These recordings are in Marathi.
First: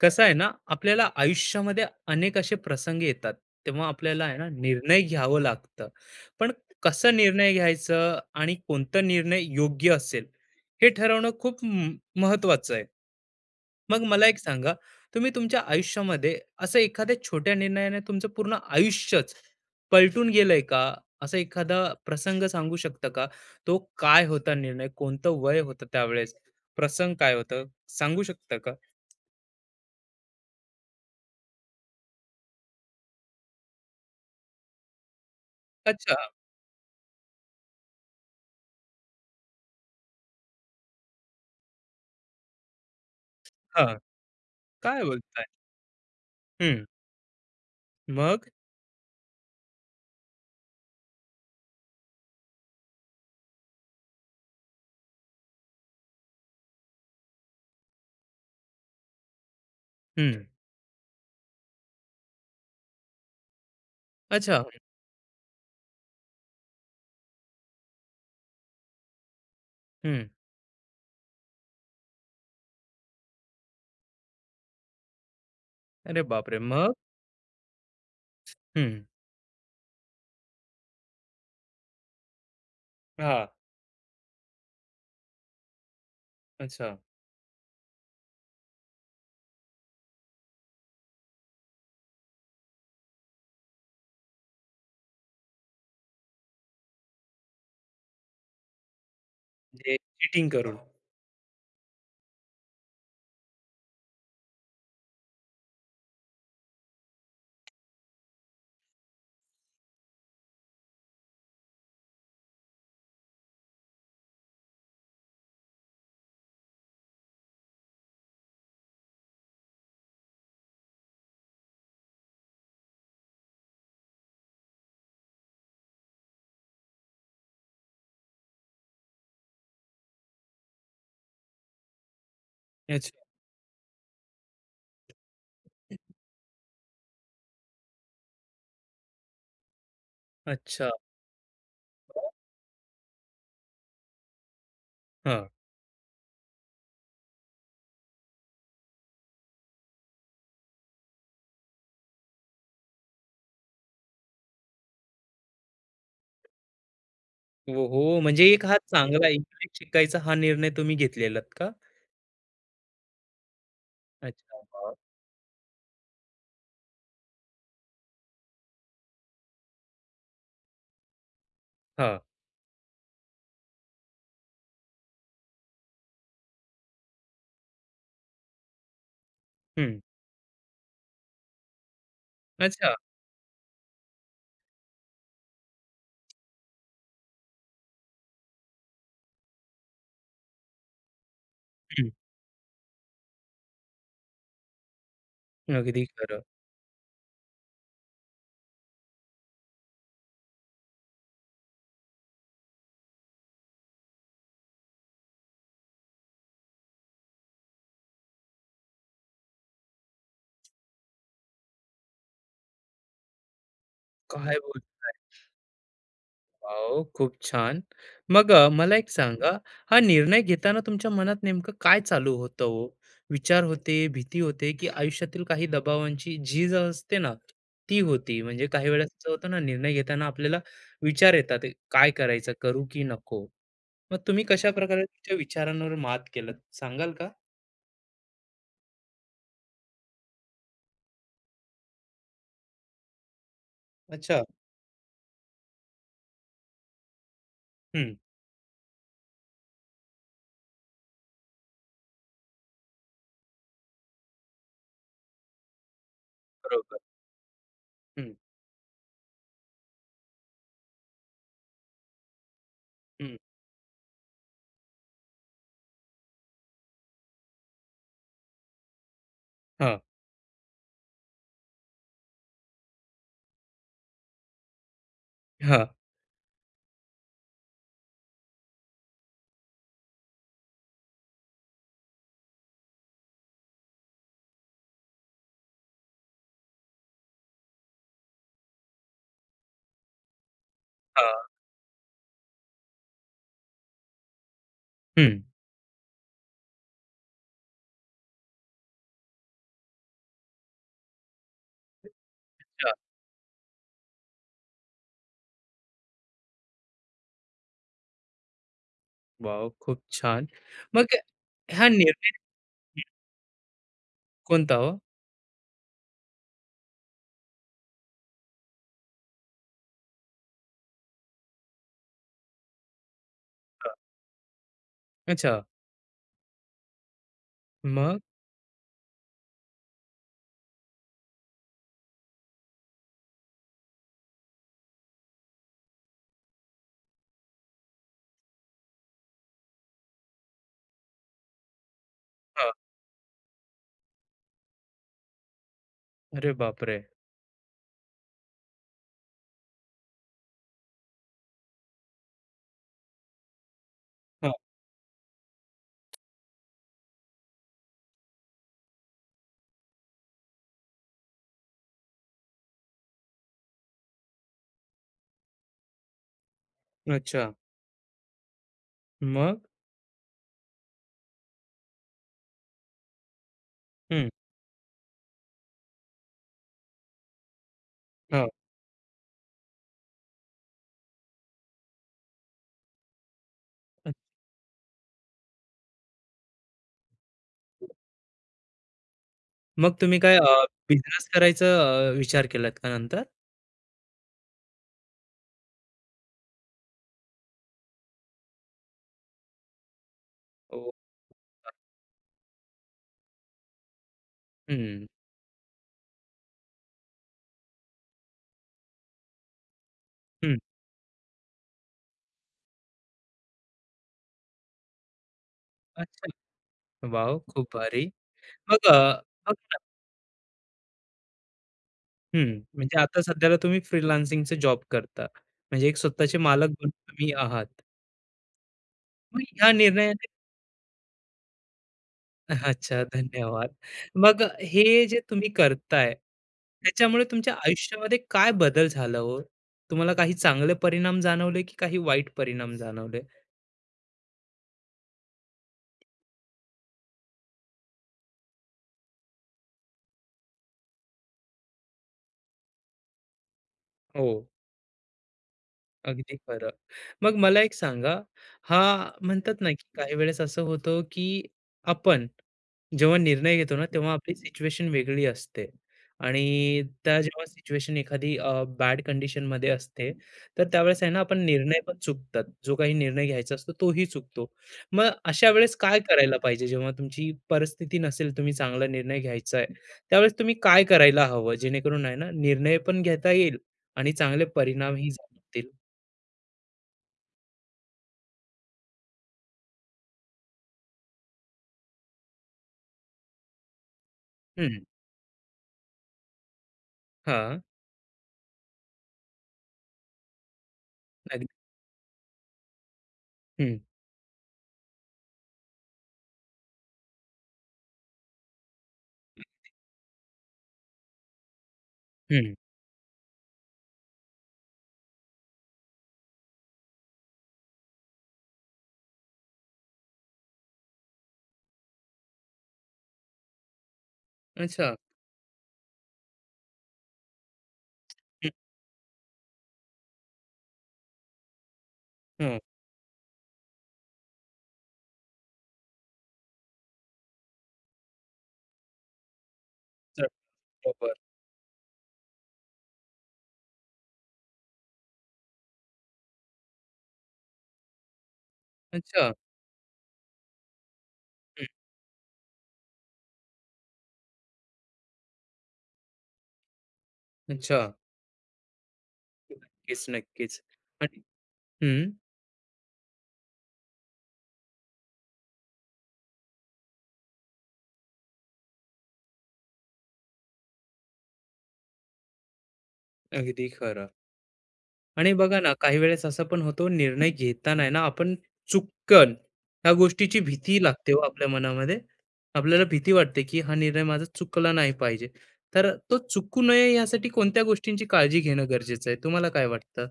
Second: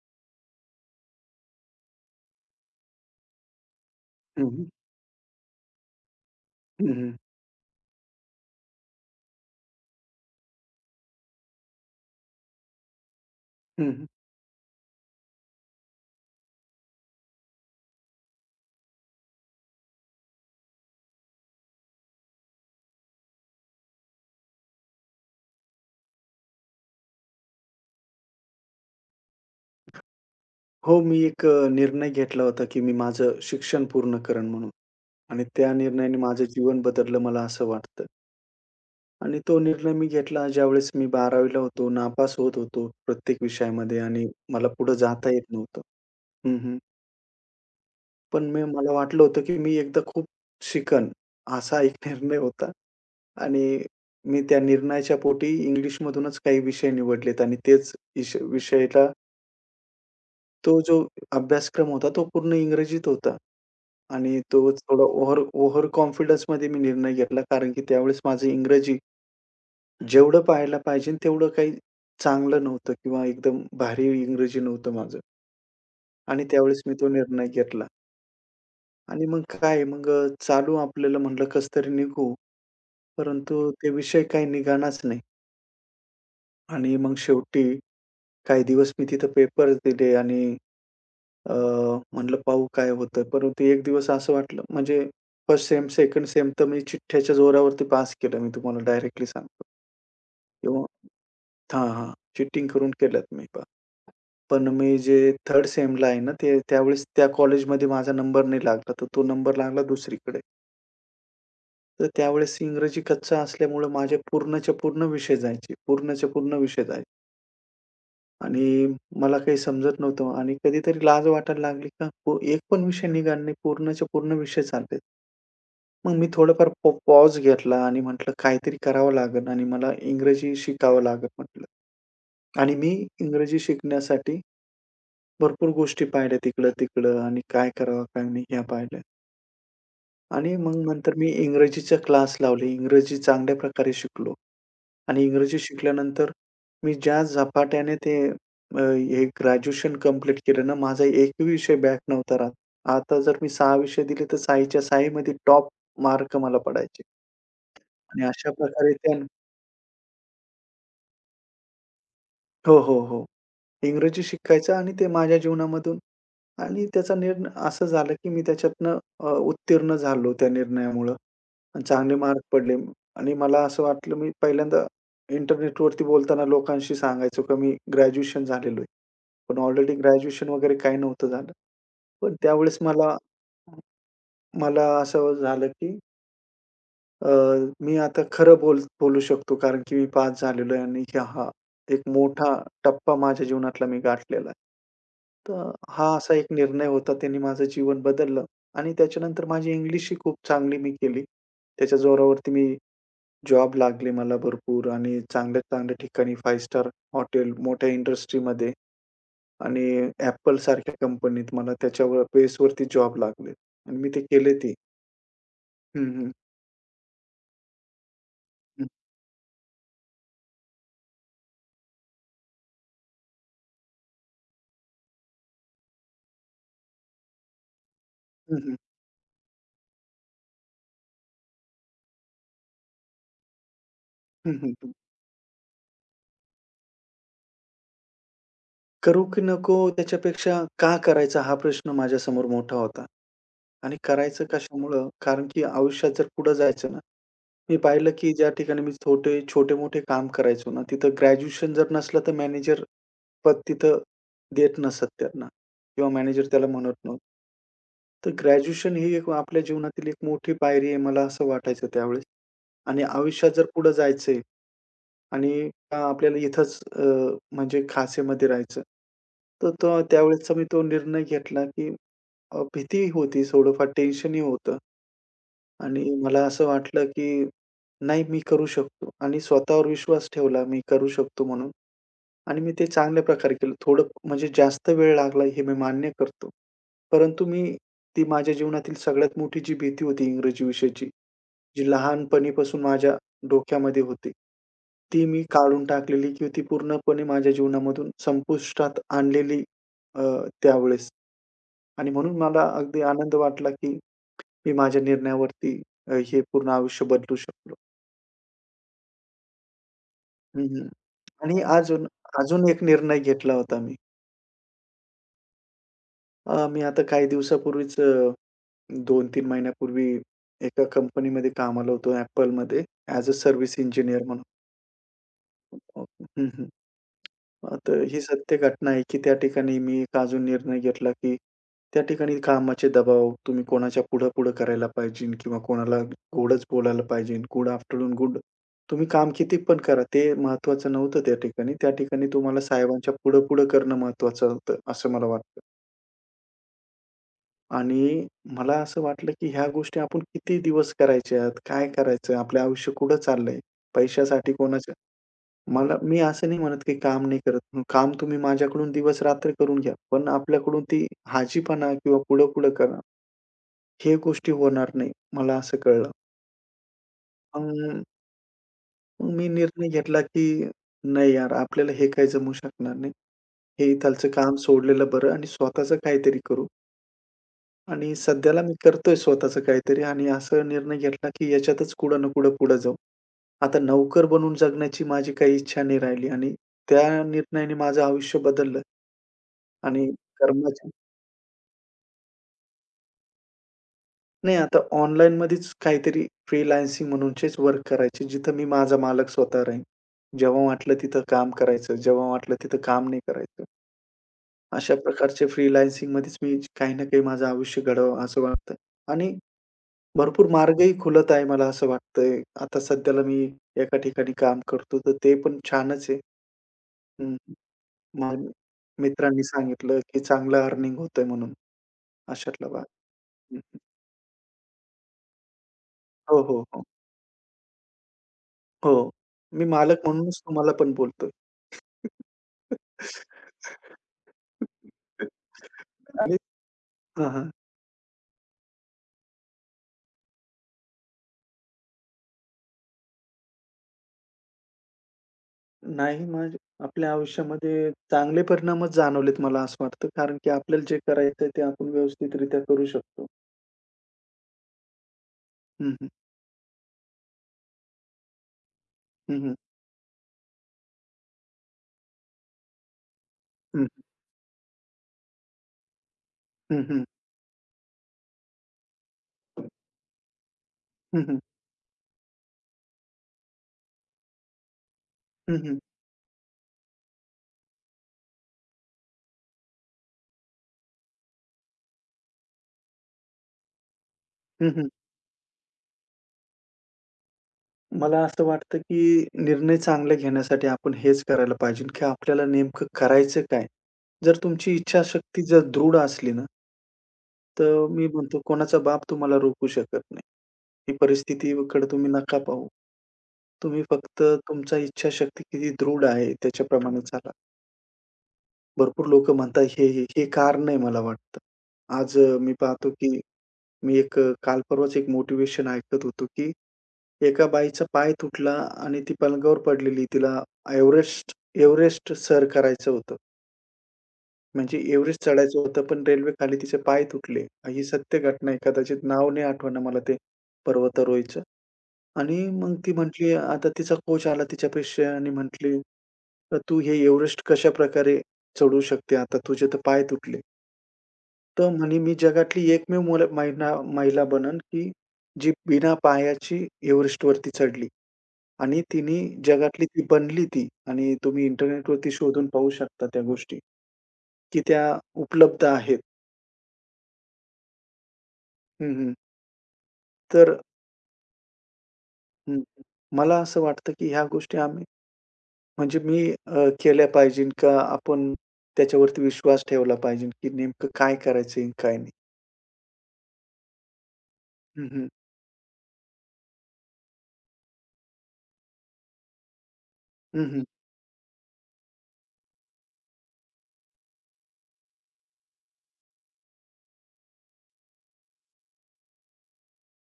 कसं आहे ना? आपल्याला आयुष्यामध्ये अनेक असे प्रसंग येतात, तेव्हा आपल्याला आहे हं, ना, हं. निर्णय घ्यावं लागतं. पण हं, कसा हं. निर्णय घ्यायचं आणि कोणता निर्णय योग्य असेल, हे ठरवणं खूप महत्वाचं आहे. हं, मग हं. मला एक सांगा, तुम्ही तुमच्या आयुष्यामध्ये असं एखाद्या छोट्या निर्णयाने तुमचं पूर्ण आयुष्यच पलटून गेलंय का? असा एखादा प्रसंग सांगू शकता का? तो काय होता निर्णय, कोणतं वय होतं त्यावेळेस, प्रसंग काय होतं, सांगू शकता का? हो, मी एक निर्णय घेतला होता, की मी माझं शिक्षण पूर्ण करेन म्हणून. आणि त्या अच्छा. निर्णयाने माझं जीवन बदललं मला असं वाटतं. आणि तो निर्णय मी घेतला ज्यावेळेस मी 12वी होतो, नापास होत होतो प्रत्येक हा, विषयामध्ये आणि मला पुढे काय जाता येत बोलताय? नव्हतं. हं, हं. हं. मग? पण मला वाटलं होतं, की मी एकदा खूप शिकन असा एक निर्णय होता. आणि मी त्या निर्णयाच्या पोटी इंग्लिशमधूनच काही विषय निवडलेत आणि तेच इश विषयाला हं. तो जो अभ्यासक्रम होता तो पूर्ण इंग्रजीत होता. आणि तो अच्छा. थोडा ओव्हर ओव्हर कॉन्फिडन्समध्ये मी निर्णय घेतला. कारण की त्यावेळेस माझं इंग्रजी हं. जेवढं पाहायला पाहिजे तेवढं काही चांगलं नव्हतं किंवा एकदम भारी इंग्रजी नव्हतं माझं. अरे आणि बापरे! त्यावेळेस मग? मी तो निर्णय घेतला. हं. आणि मग काय, मग चालू आपल्याला म्हटलं कसं तरी निघू. हां. परंतु ते विषय काही निघाणाच नाही. अच्छा. आणि मग शेवटी काही दिवस मी तिथं पेपर्स दिले आणि अ, म्हटलं पाहू काय होतं. परंतु एक दिवस असं वाटलं म्हणजे फर्स्ट सेम, सेकंड सेम तर मी चिठ्ठ्याच्या जोरावरती पास केलं, मी तुम्हाला डायरेक्टली सांगतो म्हणजे चीटिंग करून. किंवा. हां, हां. चीटिंग करून केल्यात मी पा पण मी जे थर्ड सेमला आहे ना, ते त्यावेळेस त्या कॉलेजमध्ये माझा नंबर नाही लागला, तर तो नंबर लागला दुसरीकडे. तर त्यावेळेस इंग्रजी कच्चा असल्यामुळं माझे पूर्णच्या पूर्ण विषय जायचे. आणि मला काही समजत नव्हतं आणि कधीतरी लाज वाटायला लागली का, एक पण विषय निघाला नाही, पूर्णच्या पूर्ण विषय चाललेत. मग मी थोडंफार पॉज घेतला आणि म्हटलं काहीतरी करावं लागेल आणि मला इंग्रजी शिकावं लागेल म्हटलं. आणि मी अच्छा. इंग्रजी शिकण्यासाठी भरपूर गोष्टी पाहिल्या तिकडं-तिकडं आणि काय करावं, काय नाही ह्या पाहिल्या. आणि मग अच्छा. नंतर मी इंग्रजीचा मग? क्लास लावले. इंग्रजी चांगल्या प्रकारे शिकलो. आणि हां. इंग्रजी शिकल्यानंतर मी ज्या झपाट्याने ते हे ग्रॅज्युएशन कंप्लीट केलं ना, माझा एकही विषय बॅक नव्हता राहत. आता जर मी 6 विषय दिले, तर 6च्या 6 टॉप मार्क मला पडायचे. ओहो! आणि म्हणजे अशा एक हा प्रकारे त्या, चांगला इंग्लिश शिकायचा हा निर्णय तुम्ही घेतलेलात का? हो, हो, हो, इंग्रजी अच्छा. शिकायचं आणि मग? ते माझ्या जीवनामधून. आणि त्याचा निर्णय असं झालं, की मी त्याच्यातनं उत्तीर्ण झालो त्या निर्णयामुळं. चांगले हां. मार्क पडले. आणि मला असं वाटलं मी पहिल्यांदा इंटरनेटवरती बोलताना लोकांशी सांगायचो, की मी ग्रॅज्युएशन झालेलो आहे. पण ऑलरेडी हं. ग्रॅज्युएशन वगैरे काही नव्हतं झालं. पण त्यावेळेस अच्छा. मला मला असं झालं, की अ, मी आता खरं बोलू शकतो, कारण की मी पास झालेलो आहे आणि हा एक हं. मोठा टप्पा माझ्या जीवनातला मी गाठलेला आहे. तर अगदी हा असा खरं. एक निर्णय होता. त्याने माझं जीवन बदललं. आणि त्याच्यानंतर माझी इंग्लिशही खूप चांगली मी केली. त्याच्या जोरावरती मी जॉब लागले मला भरपूर आणि चांगल्या-चांगल्या ठिकाणी, 5 स्टार हॉटेल, मोठ्या इंडस्ट्रीमध्ये आणि Apple सारख्या कंपनीत मला त्याच्यावर बेसवरती जॉब लागले आणि मी ते केले काय ते. बोल. हं, हं. वॉव! खूप छान. मग हं, मला एक सांगा, हा निर्णय घेताना तुमच्या मनात नेमकं काय चालू होतं हो? विचार होते, भीती होते, की आयुष्यातील काही दबावांची झीज असते ना, ती होती? म्हणजे हं. काही वेळेस असं होतं ना, निर्णय घेताना आपल्याला विचार येतात, "ए, काय करायचं, करू की नको?" मग तुम्ही हं, हं. कशाप्रकारे तुमच्या विचारांवर मात केलत, सांगाल का? करू की नको त्याच्यापेक्षा का करायचा, हा प्रश्न माझ्यासमोर मोठा होता. आणि अच्छा. करायचं कशामुळं? कारण की आयुष्यात जर पुढे जायचं ना. मी पाहिलं, हं. की ज्या ठिकाणी मी छोटे छोटे-मोठे काम करायचो ना, तिथं ग्रॅज्युएशन जर नसलं तर मॅनेजर पद तिथं देत नसत त्यांना, किंवा मॅनेजर त्याला म्हणत बरोबर. नव्हतं. तर हं, ग्रॅज्युएशन ही एक आपल्या जीवनातील एक मोठी पायरी आहे मला असं वाटायचं त्यावेळेस. आणि हं. आयुष्यात जर पुढे जायचंय आणि आपल्याला इथंच म्हणजे खाचेमध्ये राहायचं. तर हां, तो त्यावेळेसचा मी तो निर्णय घेतला, की भीती होती, थोडंफार टेन्शनही होतं. हां, आणि मला असं वाटलं, की नाही, मी करू शकतो, आणि स्वतःवर विश्वास ठेवला मी करू शकतो म्हणून, आणि मी ते चांगल्या प्रकारे केलं. थोडं म्हणजे जास्त वेळ लागला हे मी मान्य करतो. परंतु मी ती माझ्या जीवनातील सगळ्यात मोठी जी भीती होती इंग्रजी विषयाची, हां. जी लहानपणीपासून माझ्या डोक्यामध्ये होती, ती हं. मी काढून टाकलेली, की ती पूर्णपणे माझ्या जीवनामधून संपुष्टात आणलेली अ, त्यावेळेस. आणि म्हणून मला अच्छा. अगदी आनंद वाटला, की मी माझ्या निर्णयावरती हे पूर्ण आयुष्य बदलू शकलो. वॉव! खूप छान. हं, हं. मग आणि हा अजून निर्णय अजून एक निर्णय घेतला होता मी. कोणता हो? मी आता काही दिवसापूर्वीच, 2-3 महिन्यापूर्वी, एका कंपनीमध्ये कामाला होतो Appleमध्ये, ॲज अ सर्व्हिस इंजिनियर म्हणून. अच्छा. हं, हं. तर मग? ही सत्य घटना आहे, की त्या ठिकाणी मी एक अजून निर्णय घेतला, की त्या ठिकाणी कामाचे दबाव तुम्ही कोणाच्या पुढं-पुढं करायला पाहिजे, किंवा कोणाला गोडच बोलायला पाहिजे. गुड आफ्टरनून, तुम्ही काम किती पण करा, ते महत्त्वाचं नव्हतं त्या ठिकाणी. त्या ठिकाणी तुम्हाला हां. साहेबांच्या पुढं-पुढं करणं महत्त्वाचं होतं, असं मला वाटतं. अरे बापरे! आणि मला असं वाटलं, की ह्या गोष्टी आपण किती दिवस करायच्यात? काय करायचं? आपलं आयुष्य कुठं चाललंय? हां. पैशासाठी कोणाच्या. मला, मी असं नाही म्हणत की काम नाही करत. काम तुम्ही माझ्याकडून दिवस-रात्र करून घ्या. पण आपल्याकडून ती हाजीपणा किंवा पुढं-पुढं करा, हे गोष्टी होणार नाही, मला असं कळलं. अच्छा. मग मग मी मग? निर्णय घेतला की नाही यार, आपल्याला हे काही जमू शकणार नाही. हे हं. इथालचं काम सोडलेलं बरं आणि स्वतःचं काहीतरी करू. आणि हां. सध्याला मी करतोय स्वतःचं काहीतरी, आणि असा निर्णय घेतला की याच्यातच कुठं ना कुठं पुढं जाऊ. आता अच्छा. नोकर बनून जगण्याची माझी काही इच्छा नाही राहिली, आणि त्या निर्णयाने माझं आयुष्य बदललं. मग आणि तुम्ही काय, कर्मचारी, बिझनेस करायचा विचार केलात का नंतर? नाही आता ऑनलाईनमध्येच काहीतरी फ्रीलान्सिंग म्हणूनचेच वर्क करायचे, जिथं मी माझा मालक स्वतः राहीन. जेव्हा हो. वाटलं तिथं काम करायचं, जेव्हा वाटलं तिथं काम नाही करायचं. अशा हं. प्रकारचे फ्रीलान्सिंगमध्येच मी काही ना काही माझं आयुष्य घडवावं असं वाटतं. आणि भरपूर हं. मार्गही खुलत आहे मला असं वाटतंय. आता सध्याला मी एका ठिकाणी काम करतो, तर ते पण छानच आहे. अच्छा. हं, वॉव! हं. खूप भारी. मग मग मित्रांनी बघ ना. सांगितलं, की चांगलं अर्निंग होतंय म्हणून, हं. अशातला भाग. म्हणजे आता सध्याला हं. तुम्ही फ्रीलान्सिंगचा जॉब करता. म्हणजे एक स्वतःचे हो, हो, मालक हो. बनून तुम्ही आहात. हो. मग मी ह्या मालक निर्णयाने. म्हणूनच तुम्हाला पण बोलतोय. अच्छा, धन्यवाद. मग हे जे तुम्ही करताय, आणि. त्याच्यामुळे हां, हां. तुमच्या आयुष्यामध्ये काय बदल झाला हो? तुम्हाला काही चांगले परिणाम जाणवले, की काही वाईट परिणाम जाणवले? नाही म्हणजे आपल्या आयुष्यामध्ये चांगले परिणामच जाणवलेत मला असं वाटतं. कारण की आपल्याला जे करायचंय ते आपण व्यवस्थितरित्या करू शकतो. हो, हं, हं. अगदी खरं. मग मला एक सांगा, हा, हं, हं. म्हणतात ना, की काही वेळेस असं होतं, की आपण जेव्हा निर्णय घेतो ना, हं, हं. तेव्हा आपली सिच्युएशन वेगळी असते आणि हं, हं. त्या जेव्हा सिच्युएशन एखादी बॅड कंडिशनमध्ये असते, तर त्यावेळेस आहे ना, हं, आपण हं. निर्णय पण चुकतात. जो काही निर्णय घ्यायचा असतो तोही चुकतो. मग अशा हं, वेळेस हं. काय करायला पाहिजे? जेव्हा तुमची परिस्थिती नसेल, तुम्ही चांगला निर्णय घ्यायचा आहे, त्यावेळेस तुम्ही काय करायला हवं? जेणेकरून आहे ना, निर्णय पण घेता येईल आणि चांगले हं, हं. परिणामही जाणवतील. मला असं वाटतं की निर्णय चांगले घेण्यासाठी आपण हेच करायला पाहिजे, की आपल्याला नेमकं करायचं काय? जर तुमची हं, इच्छाशक्ती जर दृढ असली ना, हां, तर मी म्हणतो, कोणाचा बाप तुम्हाला रोखू शकत नाही. ही अगदी. परिस्थितीकडे तुम्ही नका पाहू. हं, तुम्ही फक्त तुमचा इच्छाशक्ती किती दृढ आहे त्याच्याप्रमाणे चाला. भरपूर लोकं म्हणतात, हे कारण आहे मला वाटतं. आज, मी हं. पाहतो की काल परवाच एक मोटिव्हेशन ऐकत होतो, की एका बाईचा पाय तुटला आणि ती पलंगावर पडलेली. तिला एव्हरेस्ट एव्हरेस्ट सर करायचं होतं. म्हणजे अच्छा. एव्हरेस्ट चढायचं होतं, पण रेल्वे खाली तिचे पाय तुटले. ही सत्य हं, घटना आहे. कदाचित नाव नाही आठवणं मला ते, पर्वतारोहीचं. आणि हो. मग ती म्हटली, आता तिचा कोच आला तिच्यापाशी आणि म्हटली, "तू हे एव्हरेस्ट कशाप्रकारे चढू शकते आता? तुझे तर पाय चल, तुटले." बरोबर. तर म्हणे, "मी जगातली एकमेव मोल महिला महिला बनन, की जी बिना पायाची एव्हरेस्टवरती चढली." आणि तिने अच्छा. जगातली ती बनली ती, आणि तुम्ही हं, इंटरनेटवरती शोधून पाहू शकता त्या गोष्टी, की त्या उपलब्ध आहेत. अच्छा. हं, हं. नक्कीच, नक्कीच. तर. आणि हं, हं, हं. मला असं वाटतं, की ह्या गोष्टी आम्ही म्हणजे मी केल्या पाहिजे का आपण त्याच्यावरती विश्वास ठेवला पाहिजे, की नेमकं काय करायचं आहे आणि काय नाही. अगदी खरं. हं, हं. आणि बघा ना, काही वेळेस असं पण होतो निर्णय घेताना आहे ना, आपण चुकन ह्या गोष्टीची हं, हं. भीती लागते हो आपल्या मनामध्ये. आपल्याला भीती वाटते, की हा निर्णय माझा चुकला नाही पाहिजे. तर तो चुकू नये यासाठी कोणत्या गोष्टींची काळजी घेणं गरजेचं आहे? तुम्हाला काय वाटतं?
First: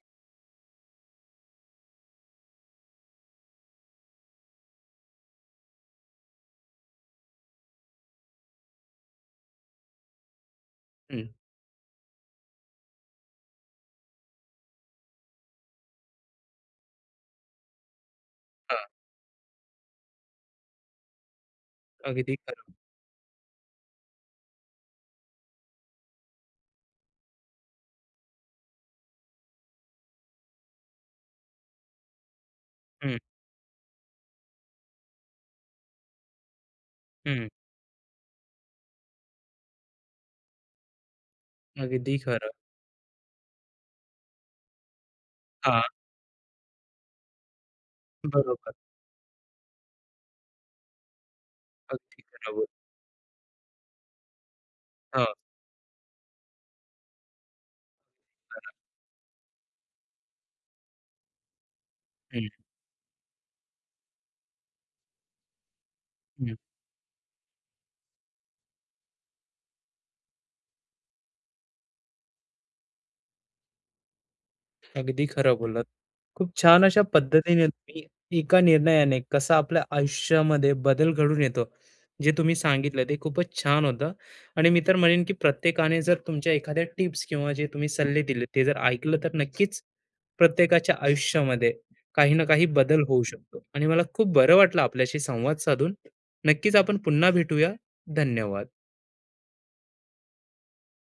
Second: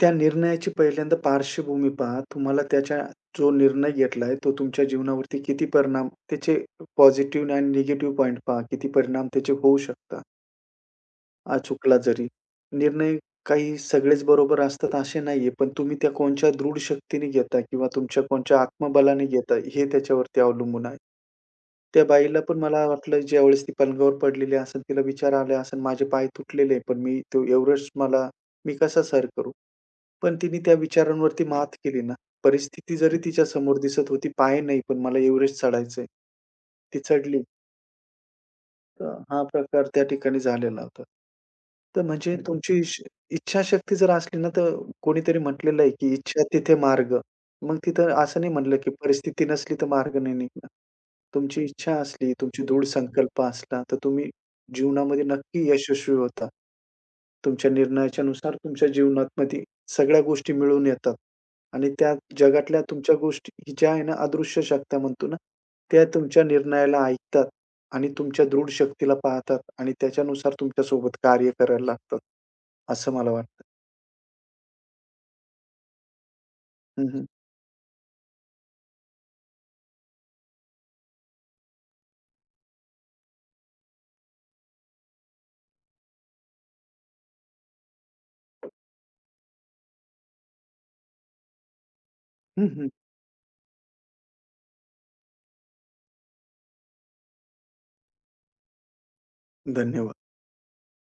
त्या निर्णयाची पहिल्यांदा पार्श्वभूमी पहा. तुम्हाला त्याच्या जो निर्णय घेतलाय तो तुमच्या जीवनावरती किती परिणाम त्याचे, पॉझिटिव्ह आणि निगेटिव्ह पॉइंट पहा. किती परिणाम त्याचे होऊ शकतात. हं, चुकला जरी. निर्णय काही सगळेच बरोबर असतात असे नाहीये, पण तुम्ही त्या कोणच्या दृढ शक्तीने घेता किंवा तुमच्या कोणच्या हां, आत्मबलाने घेता हे त्याच्यावरती अवलंबून आहे. त्या अगदी बाईला पण खरं. मला वाटलं ज्यावेळेस ती पलंगावर पडलेली असेल, तिला विचार आले असेल, माझे पाय तुटलेले आहे, पण मी तो एव्हरेस्ट मी कसा सर करू? पण तिने त्या विचारांवरती मात केली ना. परिस्थिती हं, जरी तिच्या समोर दिसत होती, पाय नाही, पण मला एव्हरेस्ट चढायचंय. ती चढली. हं. तर हा प्रकार त्या ठिकाणी झालेला होता. तर अगदी म्हणजे खरं. तुमची इच्छाशक्ती जर असली ना, तर कोणीतरी हां, म्हटलेलं आहे, की "इच्छा तिथे मार्ग." मग तिथं असं नाही बरोबर. म्हटलं, की परिस्थिती नसली तर मार्ग नाही निघणार. तुमची इच्छा अगदी असली, खरं तुमची बोल. दृढ संकल्प असला, तर तुम्ही जीवनामध्ये हां, नक्की यशस्वी होता. तुमच्या निर्णयाच्यानुसार तुमच्या जीवनामध्ये सगळ्या गोष्टी मिळून येतात, आणि त्या हं. जगातल्या तुमच्या गोष्टी ज्या आहे ना, अदृश्य शक्त्या म्हणतो ना, त्या तुमच्या निर्णयाला ऐकतात. आणि तुमच्या दृढ शक्तीला पाहतात आणि त्याच्यानुसार तुमच्यासोबत कार्य करायला लागतात, असं मला वाटतं. अगदी खरं बोललात. खूप छान अशा हं, हं. पद्धतीने तुम्ही एका निर्णयाने कसा आपल्या आयुष्यामध्ये बदल घडून येतो, जे तुम्ही सांगितलं ते खूपच छान होतं. आणि मी तर म्हणेन, की प्रत्येकाने जर तुमच्या एखाद्या टिप्स किंवा जे तुम्ही सल्ले दिले ते जर ऐकलं तर नक्कीच प्रत्येकाच्या आयुष्यामध्ये काही ना काही हं, हं. बदल होऊ शकतो. आणि मला खूप बरं वाटलं आपल्याशी संवाद साधून. नक्कीच आपण पुन्हा भेटूया. धन्यवाद. धन्यवाद.